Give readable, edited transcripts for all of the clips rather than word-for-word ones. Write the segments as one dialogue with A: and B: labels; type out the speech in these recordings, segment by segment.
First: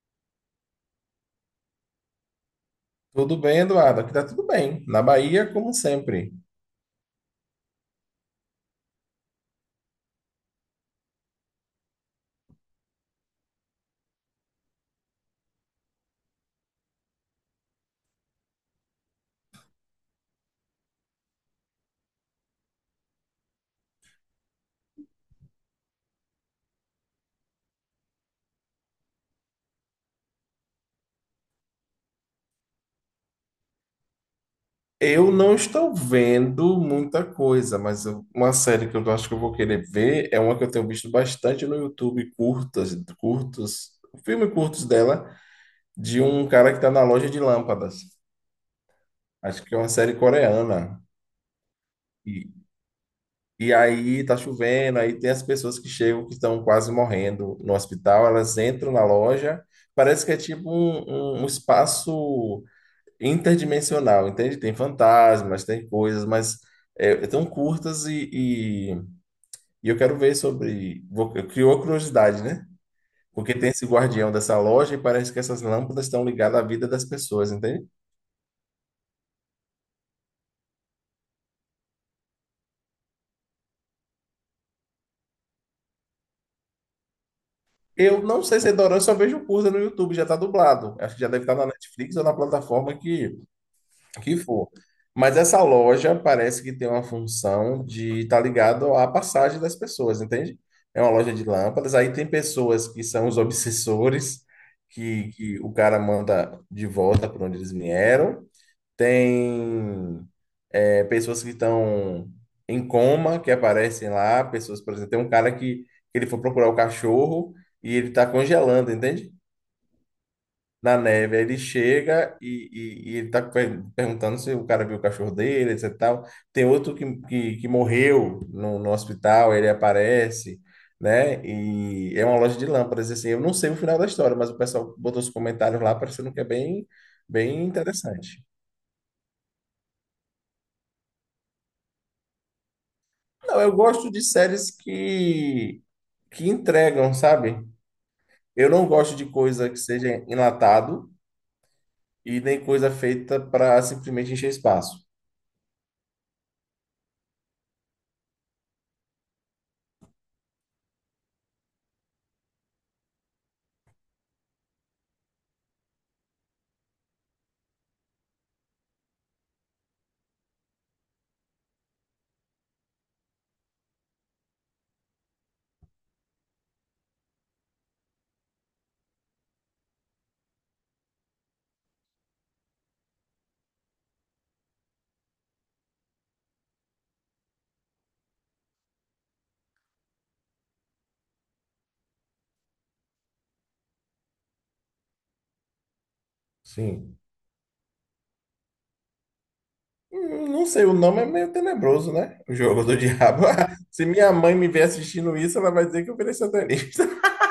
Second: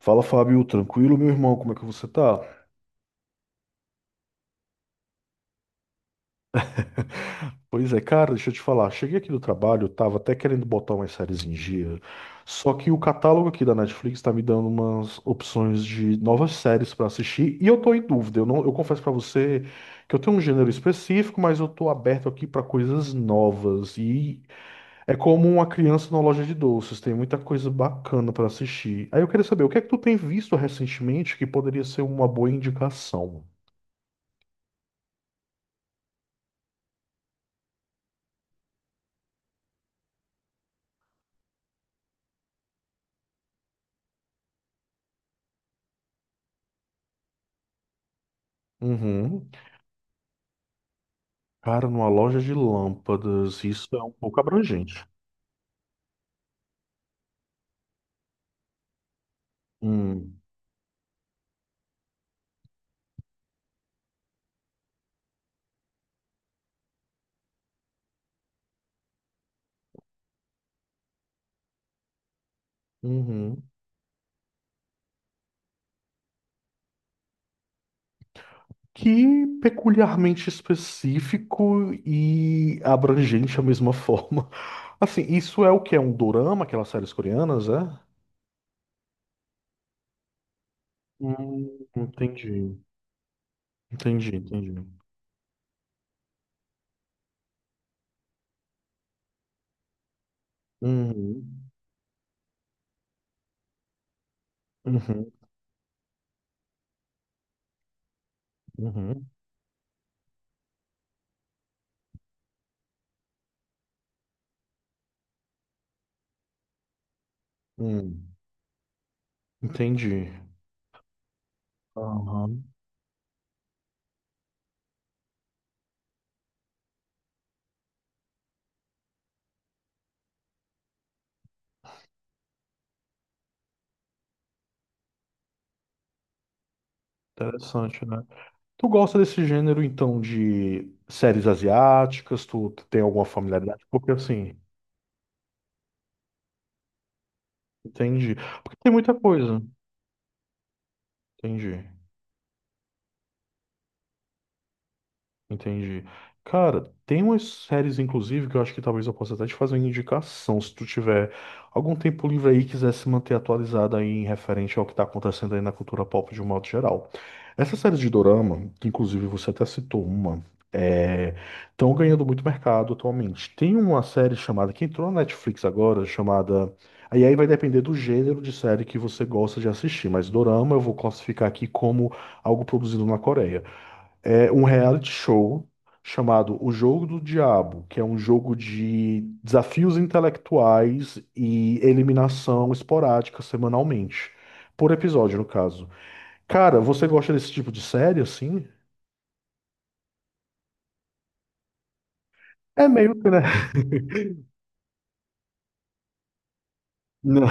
A: Fala, Fábio, tranquilo, meu irmão, como é que você tá?
B: Tudo bem, Eduardo? Aqui tá tudo bem. Na Bahia, como sempre.
A: Pois é, cara, deixa eu te falar. Cheguei aqui do trabalho, eu tava até querendo botar umas séries em dia, só que o catálogo aqui da Netflix tá me dando umas opções de novas séries pra assistir e eu tô em dúvida. Eu não, eu confesso pra você que eu tenho um gênero específico, mas eu tô aberto aqui pra coisas novas e é como uma criança na loja de doces, tem muita coisa bacana pra assistir. Aí eu queria saber, o que é que tu tem visto recentemente que poderia ser uma boa indicação?
B: Eu não estou vendo muita coisa, mas uma série que eu acho que eu vou querer ver é uma que eu tenho visto bastante no YouTube, curtas, curtos, filme curtos dela, de um cara que está na loja de lâmpadas.
A: Uhum.
B: Acho que é uma série coreana.
A: Cara, numa loja
B: E,
A: de lâmpadas,
B: e
A: isso é um
B: aí tá
A: pouco
B: chovendo,
A: abrangente.
B: aí tem as pessoas que chegam que estão quase morrendo no hospital, elas entram na loja, parece que é
A: Hum,
B: tipo um espaço interdimensional, entende? Tem fantasmas, tem coisas, mas é tão curtas e eu quero ver sobre. Criou curiosidade, né? Porque
A: uhum.
B: tem esse guardião dessa loja e parece que essas lâmpadas estão ligadas à vida das pessoas, entende?
A: Que peculiarmente específico e abrangente à mesma forma. Assim, isso é o que é um dorama, aquelas séries coreanas, é?
B: Eu não sei se é dorama, eu só vejo curta no YouTube, já tá dublado. Acho que já deve estar na Netflix ou na
A: Entendi,
B: plataforma que
A: entendi,
B: for.
A: entendi.
B: Mas essa loja parece que tem uma função de estar tá ligado à passagem das pessoas, entende? É uma loja de
A: Uhum,
B: lâmpadas. Aí tem pessoas que são os obsessores, que,
A: uhum,
B: que o cara manda de volta para onde eles vieram.
A: uhum,
B: Tem pessoas que estão em coma, que aparecem lá. Pessoas, por exemplo, tem um cara que ele foi procurar o cachorro e ele está
A: hum,
B: congelando, entende?
A: entendi.
B: Na neve. Aí ele chega
A: Aham,
B: e ele tá perguntando se o cara viu o cachorro dele, etc e tal. Tem outro que morreu no hospital, ele aparece, né? E é uma loja de lâmpadas, assim. Eu não sei o final da história, mas o pessoal botou os comentários lá parecendo que é bem, bem
A: interessante, né?
B: interessante.
A: Tu gosta desse gênero, então, de séries asiáticas? Tu tem alguma
B: Não, eu
A: familiaridade?
B: gosto
A: Porque,
B: de
A: assim,
B: séries que entregam, sabe?
A: entendi.
B: Eu
A: Porque
B: não
A: tem muita
B: gosto de
A: coisa.
B: coisa que seja enlatado
A: Entendi.
B: e nem coisa feita para simplesmente encher espaço.
A: Entendi. Cara, tem umas séries, inclusive, que eu acho que talvez eu possa até te fazer uma indicação, se tu tiver algum tempo livre aí e quiser se manter atualizado aí em referente ao que tá acontecendo aí na cultura pop de um modo geral. Essas séries de Dorama, que inclusive você até citou uma, é... estão ganhando muito mercado atualmente. Tem uma série chamada, que entrou na Netflix agora, chamada. Aí vai depender do gênero de série que você gosta de assistir, mas Dorama eu vou classificar aqui como algo produzido na Coreia, é um reality show chamado O Jogo do Diabo, que é um jogo de desafios intelectuais e eliminação esporádica semanalmente, por episódio, no caso. Cara, você
B: Sim.
A: gosta desse tipo de série assim?
B: Não sei, o nome é meio tenebroso, né? O jogo
A: É
B: do
A: meio que, né?
B: diabo. Se minha mãe me ver assistindo isso, ela vai dizer que eu virei satanista.
A: Não,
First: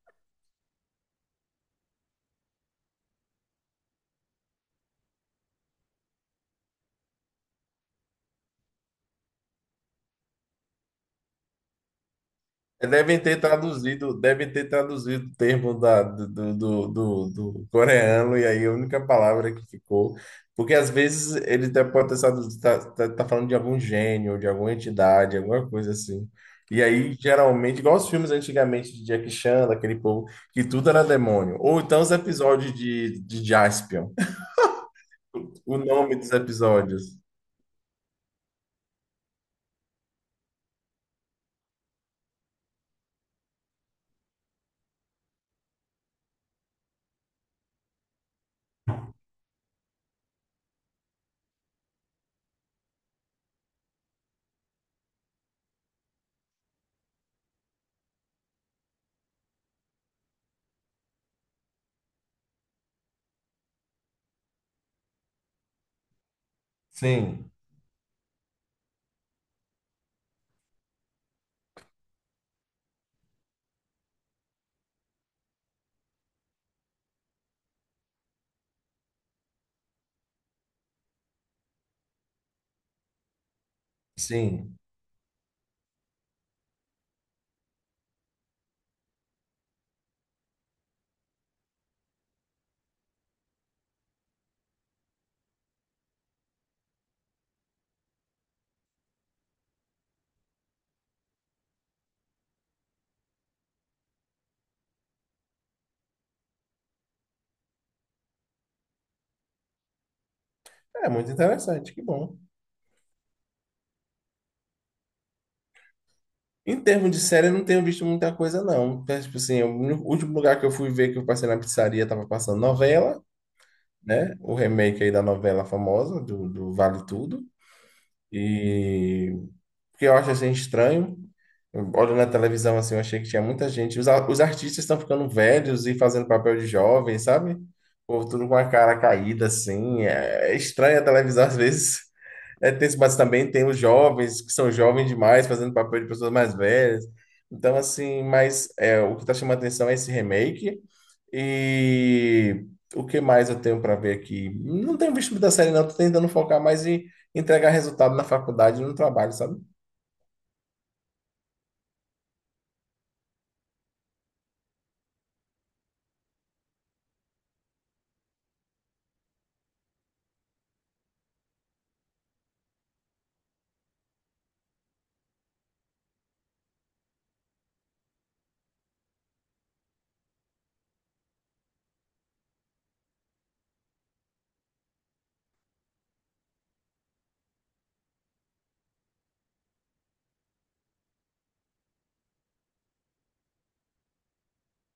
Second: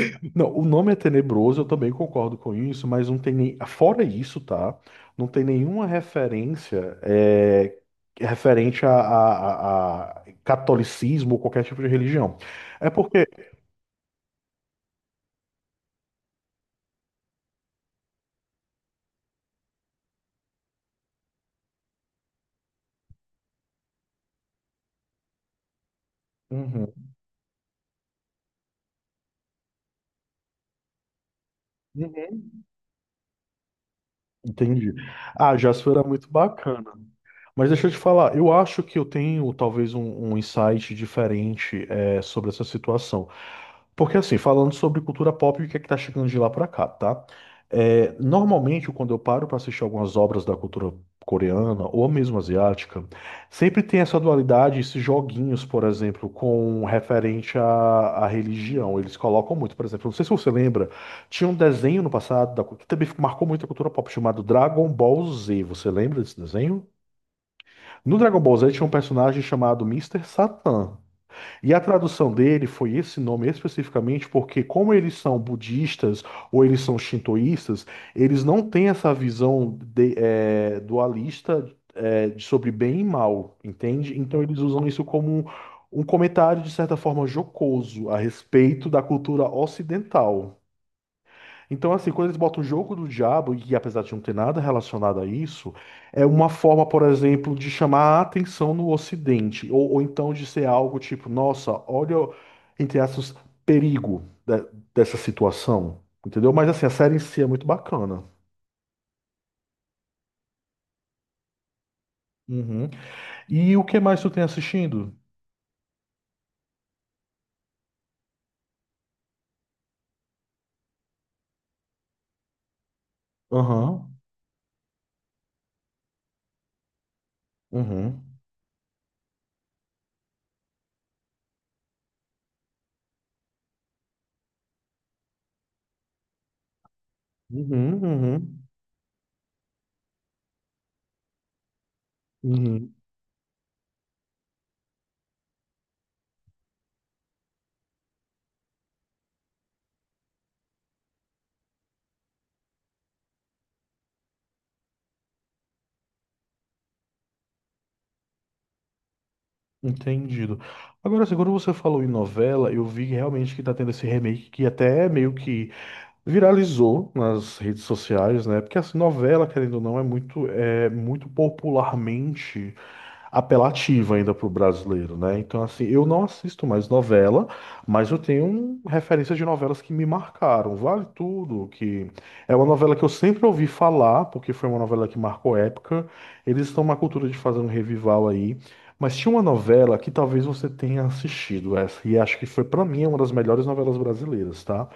A: não, o nome é tenebroso, eu também concordo com isso, mas não tem nem. Fora isso, tá? Não tem nenhuma referência referente a catolicismo ou qualquer tipo de religião. É porque.
B: Devem ter traduzido o termo da, do, do, do, do coreano, e aí a única palavra que ficou. Porque às vezes ele até pode estar tá falando de algum gênio, de alguma entidade, alguma coisa assim. E
A: Uhum.
B: aí, geralmente, igual os filmes antigamente de Jackie Chan, daquele povo, que tudo era demônio. Ou então os
A: Uhum.
B: episódios de Jaspion.
A: Entendi. Ah,
B: O
A: Jasper era
B: nome
A: muito
B: dos
A: bacana.
B: episódios.
A: Mas deixa eu te falar, eu acho que eu tenho talvez um insight diferente sobre essa situação. Porque assim, falando sobre cultura pop, o que é que tá chegando de lá pra cá, tá? É, normalmente, quando eu paro pra assistir algumas obras da cultura coreana ou mesmo asiática, sempre tem essa dualidade, esses joguinhos, por exemplo, com referente à religião. Eles colocam muito, por exemplo, não sei se você lembra, tinha um desenho no passado que também marcou muito a cultura pop chamado Dragon Ball Z. Você lembra desse desenho?
B: Sim,
A: No Dragon Ball Z tinha um personagem chamado Mister Satan. E a tradução dele foi esse nome especificamente porque, como eles são budistas ou eles são shintoístas, eles não têm essa visão dualista, de sobre bem e mal, entende? Então eles
B: sim.
A: usam isso como um comentário, de certa forma, jocoso a respeito da cultura ocidental. Então, assim, quando eles botam o jogo do diabo, e apesar de não ter nada relacionado a isso, é uma forma, por exemplo, de chamar a atenção no Ocidente, ou então de ser algo tipo, nossa, olha, entre aspas, perigo dessa situação, entendeu? Mas, assim, a série em si é muito bacana.
B: É muito interessante, que bom.
A: Uhum. E o que mais tu tem assistindo?
B: Em termos de série, eu não tenho visto muita coisa, não. É, tipo assim, o último lugar que eu fui ver que eu passei na pizzaria tava passando novela,
A: Aham,
B: né? O remake aí da novela famosa, do Vale Tudo.
A: uhum,
B: E o que eu acho assim estranho, olhando na televisão assim, eu achei que tinha muita gente. Os os artistas estão ficando velhos e fazendo papel de jovem, sabe? O
A: uhum,
B: povo tudo com
A: uhum,
B: a cara caída, assim. É estranha a televisão às vezes. É
A: uhum.
B: tenso, mas também tem os jovens, que são jovens demais, fazendo papel de pessoas mais velhas. Então, assim, mas é, o que está chamando a atenção é esse remake. E o que mais eu tenho para ver aqui? Não tenho visto muita série, não. Estou tentando focar mais em entregar resultado na faculdade e no trabalho, sabe?
A: Entendido. Agora, assim, quando você falou em novela, eu vi realmente que tá tendo esse remake que até é meio que viralizou nas redes sociais, né? Porque assim, novela, querendo ou não, é muito popularmente apelativa ainda para o brasileiro, né? Então, assim, eu não assisto mais novela, mas eu tenho um referência de novelas que me marcaram. Vale Tudo, que é uma novela que eu sempre ouvi falar, porque foi uma novela que marcou época. Eles estão na cultura de fazer um revival aí. Mas tinha uma novela que talvez você tenha assistido essa, e acho que foi, para mim, uma das melhores novelas brasileiras, tá?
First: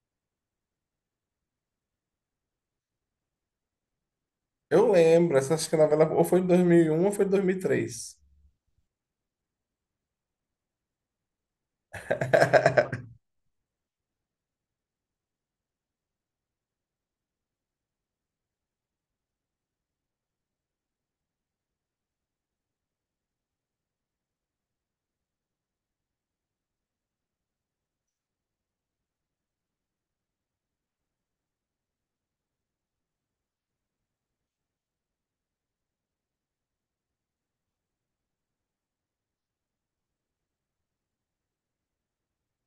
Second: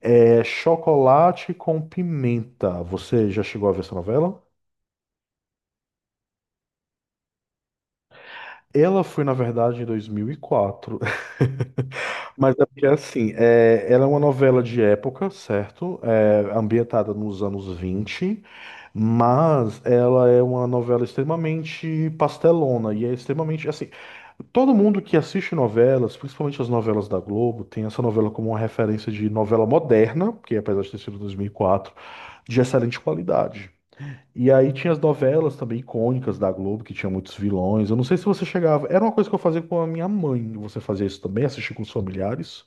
A: É Chocolate com Pimenta. Você já chegou a ver essa novela?
B: Eu lembro, essa acho que a novela ou foi em 2001 ou foi em 2003.
A: Ela foi, na verdade, em dois mil e quatro. Mas é porque, assim, ela é uma novela de época, certo? É ambientada nos anos 20, mas ela é uma novela extremamente pastelona e é extremamente, assim, todo mundo que assiste novelas, principalmente as novelas da Globo, tem essa novela como uma referência de novela moderna, porque apesar de ter sido 2004, de excelente qualidade. E aí tinha as novelas também icônicas da Globo, que tinha muitos vilões. Eu não sei se você chegava. Era uma coisa que eu fazia com a minha mãe. Você fazia isso também? Assistir com os familiares?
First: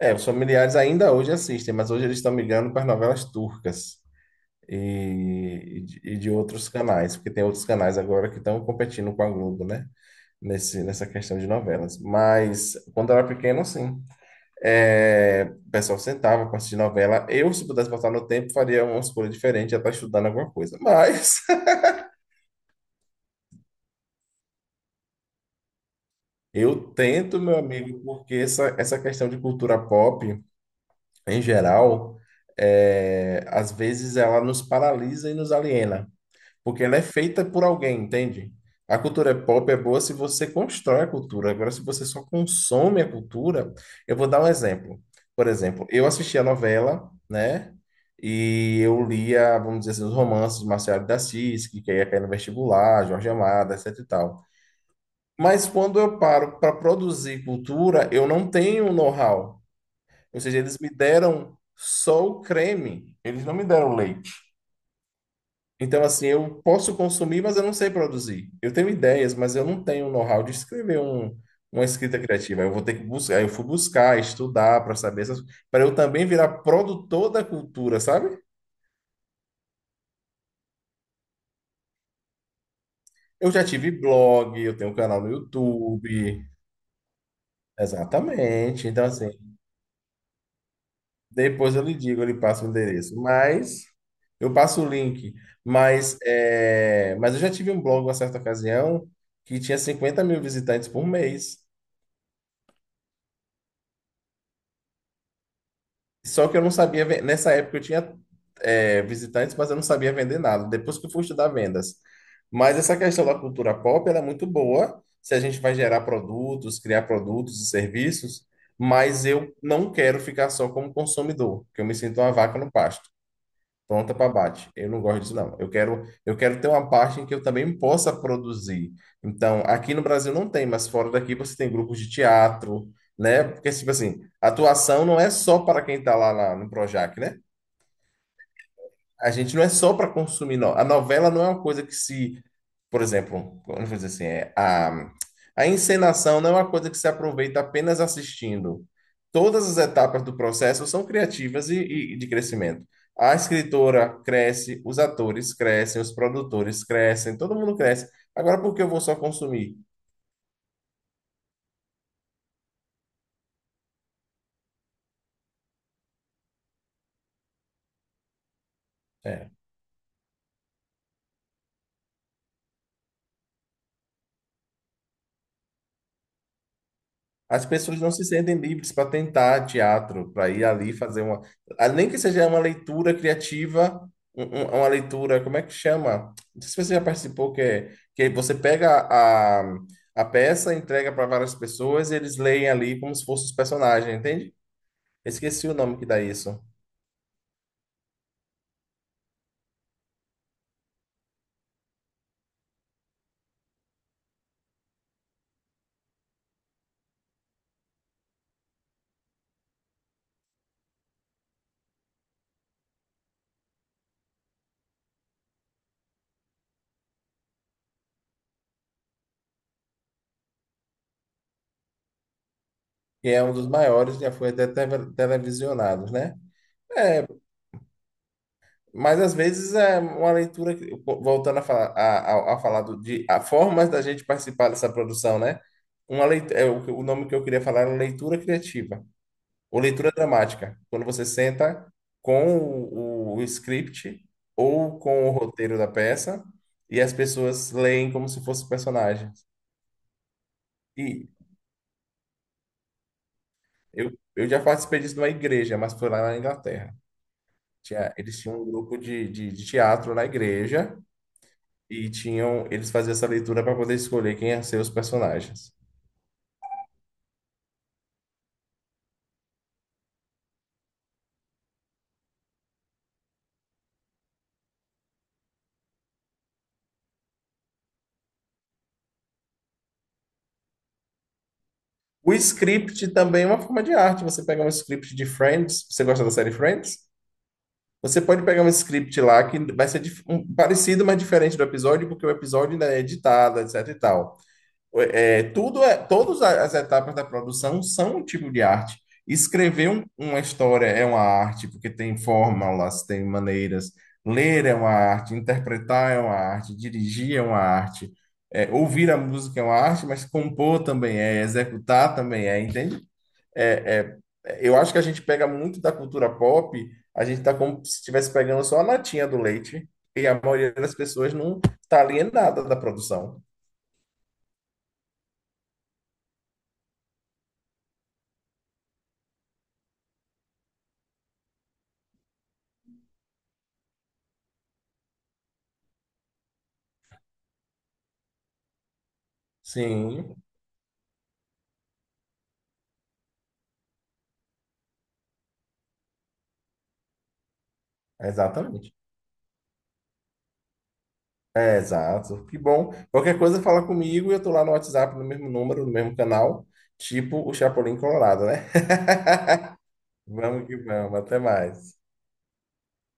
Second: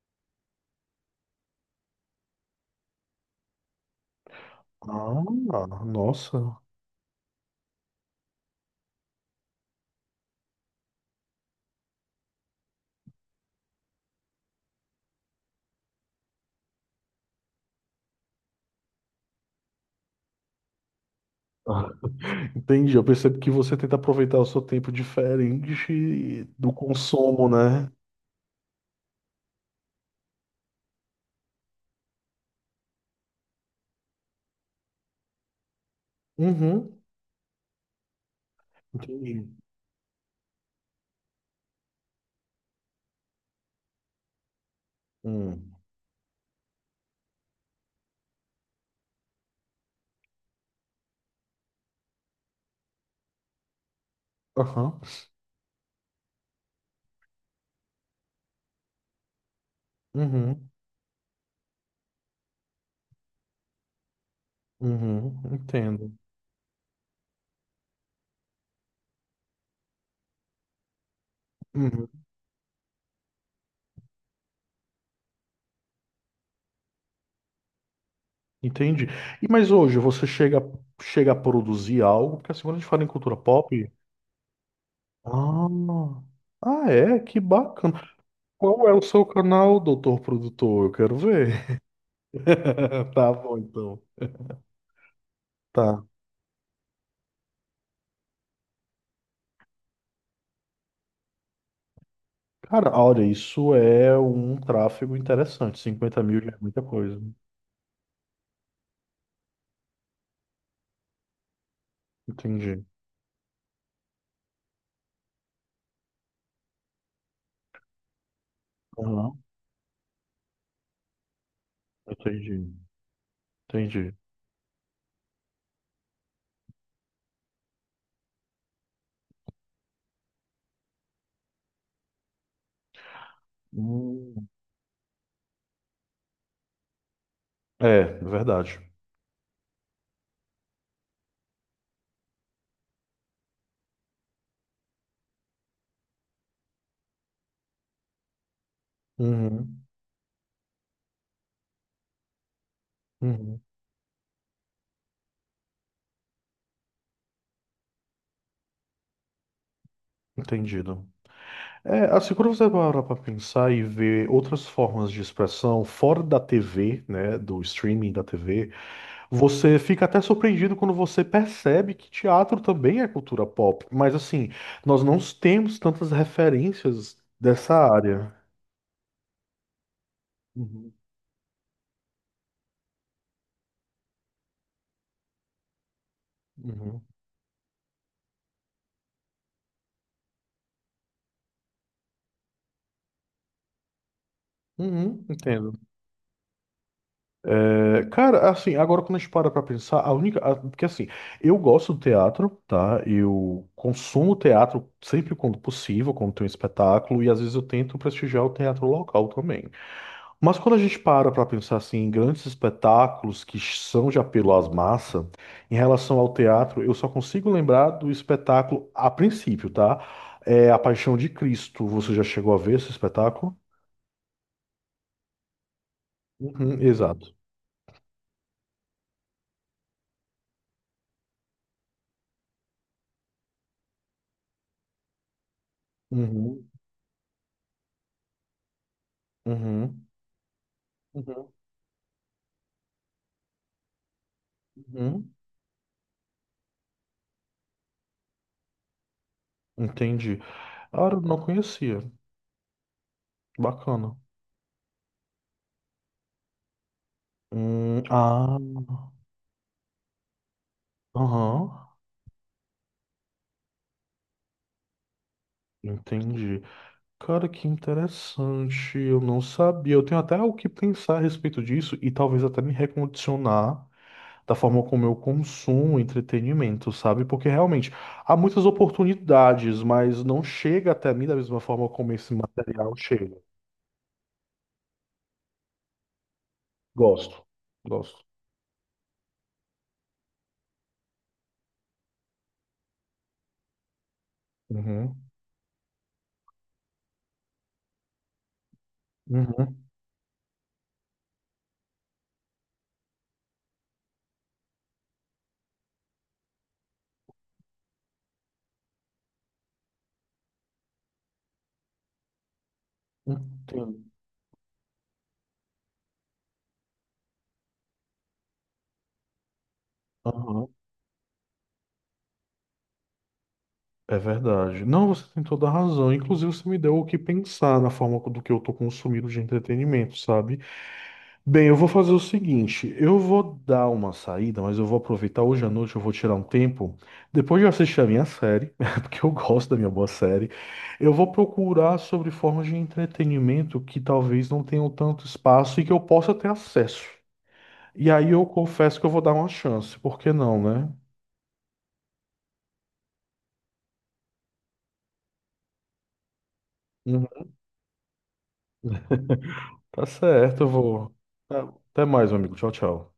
B: É, os familiares ainda hoje assistem, mas hoje eles estão migrando para as novelas turcas
A: Ah,
B: e de
A: nossa.
B: outros canais, porque tem outros canais agora que estão competindo com a Globo, né? Nessa questão de novelas. Mas quando eu era pequeno, sim. É, o pessoal sentava para assistir novela. Eu, se pudesse voltar no tempo, faria uma escolha diferente, já estar estudando alguma coisa. Mas
A: Entendi. Eu percebo que você tenta aproveitar o seu tempo diferente do
B: eu tento,
A: consumo,
B: meu
A: né?
B: amigo, porque essa questão de cultura pop, em geral, é, às vezes ela nos paralisa e nos aliena, porque ela
A: Uhum.
B: é feita por alguém, entende? A
A: Entendi.
B: cultura pop é boa se você constrói a cultura. Agora, se você só consome a cultura, eu vou dar um exemplo. Por
A: Hum.
B: exemplo, eu assisti a novela, né? E eu lia, vamos dizer assim, os romances de Marcelo de Assis, que ia cair no vestibular, Jorge Amado, etc e tal.
A: Aham.
B: Mas quando eu paro para produzir cultura, eu não tenho know-how. Ou seja,
A: Uhum.
B: eles me deram só o creme, eles não me deram o leite.
A: Uhum.
B: Então,
A: Entendo.
B: assim, eu posso consumir, mas eu não sei produzir. Eu tenho ideias, mas eu não tenho o know-how de escrever uma
A: Uhum.
B: escrita criativa. Eu vou ter que buscar, eu fui buscar, estudar para saber essas, para eu também virar produtor da cultura, sabe?
A: Entendi. E mas hoje você chega a produzir algo? Porque assim, quando a gente fala em cultura
B: Eu já tive
A: pop,
B: blog, eu tenho um canal no
A: ah,
B: YouTube.
A: ah, é? Que bacana. Qual
B: Exatamente.
A: é o
B: Então,
A: seu
B: assim,
A: canal, doutor produtor? Eu quero
B: depois
A: ver.
B: eu lhe digo, eu lhe passo o endereço.
A: Tá bom,
B: Mas
A: então.
B: eu passo o link.
A: Tá.
B: Mas, é, mas eu já tive um blog, uma certa ocasião, que tinha 50 mil visitantes por mês.
A: Cara, olha, isso é um tráfego interessante. 50 mil
B: Só
A: já
B: que
A: é
B: eu não
A: muita
B: sabia.
A: coisa.
B: Nessa época eu tinha, é, visitantes, mas eu não sabia vender nada. Depois que eu fui estudar vendas. Mas
A: Entendi.
B: essa questão da cultura pop, ela é muito boa. Se a gente vai gerar produtos, criar produtos e serviços. Mas
A: Aham,
B: eu não quero ficar só como consumidor, porque eu me sinto uma vaca no
A: entendi.
B: pasto. Pronta
A: Entendi.
B: para bate. Eu não gosto disso, não. Eu quero ter uma parte em que eu também possa produzir. Então, aqui no Brasil não tem, mas fora daqui você tem grupos de teatro, né? Porque, tipo assim,
A: Hum.
B: atuação não é só para quem está lá no Projac, né?
A: É, verdade.
B: A gente não é só para consumir. No... A novela não é uma coisa que se, por exemplo, vamos dizer assim, é, a encenação não é uma coisa que se aproveita apenas assistindo. Todas as
A: Uhum.
B: etapas do processo são criativas e de crescimento. A
A: Uhum.
B: escritora cresce, os atores crescem, os produtores crescem, todo mundo cresce. Agora, por que eu vou só consumir?
A: Entendido. É, assim, quando você parar para pensar e ver outras formas de expressão fora da TV, né, do streaming da TV.
B: É.
A: Você fica até surpreendido quando você percebe que teatro também é cultura pop, mas assim, nós não temos tantas referências
B: As
A: dessa
B: pessoas não se
A: área.
B: sentem livres para tentar teatro, para ir ali
A: Uhum,
B: fazer uma. Ah, nem que seja uma leitura criativa, uma leitura, como é que chama? Não sei se você já
A: uhum.
B: participou, que você pega a peça, entrega para várias pessoas e eles leem ali como se fossem os personagens, entende?
A: Uhum,
B: Esqueci
A: entendo.
B: o nome que dá isso.
A: É, cara, assim, agora quando a gente para pra pensar, porque assim, eu gosto do teatro, tá? Eu consumo teatro sempre quando possível, quando tem um espetáculo, e às vezes eu tento prestigiar o teatro local também. Mas quando a gente para pensar assim, em grandes espetáculos que são de apelo às massas, em relação ao teatro, eu só consigo lembrar do espetáculo a princípio, tá? É A Paixão de Cristo. Você já chegou a ver esse
B: Que é um
A: espetáculo?
B: dos maiores, já foi até televisionados, né?
A: Uhum,
B: É,
A: exato.
B: mas às vezes é uma leitura, voltando a falar, a falar de a formas da gente participar dessa produção, né? Uma leitura, é,
A: Uhum,
B: o nome que eu queria falar era leitura criativa, ou
A: uhum,
B: leitura dramática, quando você
A: uhum,
B: senta com o script ou com o
A: uhum.
B: roteiro da peça e as pessoas leem como se fosse personagens.
A: Entendi. Ah, eu
B: E
A: não conhecia. Bacana.
B: eu, eu já participei disso numa igreja, mas foi lá na Inglaterra. Tinha, eles
A: Ah,
B: tinham um grupo de teatro na igreja,
A: aham.
B: e tinham, eles faziam essa leitura para poder escolher quem ia ser os personagens.
A: Entendi. Cara, que interessante. Eu não sabia. Eu tenho até o que pensar a respeito disso e talvez até me recondicionar da forma como eu consumo entretenimento, sabe? Porque realmente há muitas oportunidades, mas não chega até mim da mesma forma como
B: O
A: esse material
B: script
A: chega.
B: também é uma forma de arte. Você pega um script de Friends, você gosta da série Friends?
A: Gosto.
B: Você
A: Gosto.
B: pode pegar um script lá que vai ser parecido, mas diferente do episódio, porque o episódio ainda é editado, etc e tal.
A: Uhum.
B: É, tudo é, todas as etapas da produção são um tipo de arte.
A: Uhum.
B: Escrever uma história é uma arte, porque tem fórmulas, tem maneiras. Ler é uma arte, interpretar é uma arte, dirigir é uma arte, é, ouvir a música é uma arte, mas compor também é, executar também é, entende?
A: Entendo.
B: É, é, eu acho que a gente pega muito da cultura pop, a gente está como se estivesse pegando só a latinha do leite, e a
A: Aham.
B: maioria das pessoas não tá alienada da produção.
A: É verdade. Não, você tem toda a razão. Inclusive, você me deu o que pensar na forma do que eu tô consumindo de entretenimento, sabe? Bem, eu vou fazer o seguinte, eu vou dar uma saída, mas eu vou aproveitar hoje à noite, eu vou tirar um tempo. Depois de eu assistir a minha série, porque eu gosto da minha boa
B: Sim.
A: série, eu vou procurar sobre formas de entretenimento que talvez não tenham tanto espaço e que eu possa ter acesso. E aí eu
B: Exatamente.
A: confesso que eu vou dar uma chance, por que não, né?
B: É, exato. Que bom. Qualquer coisa fala comigo e eu tô lá no WhatsApp, no mesmo número, no mesmo canal,
A: Uhum.
B: tipo o Chapolin Colorado, né?
A: Tá certo, eu
B: Vamos que
A: vou.
B: vamos. Até mais.
A: Até mais, meu amigo. Tchau, tchau.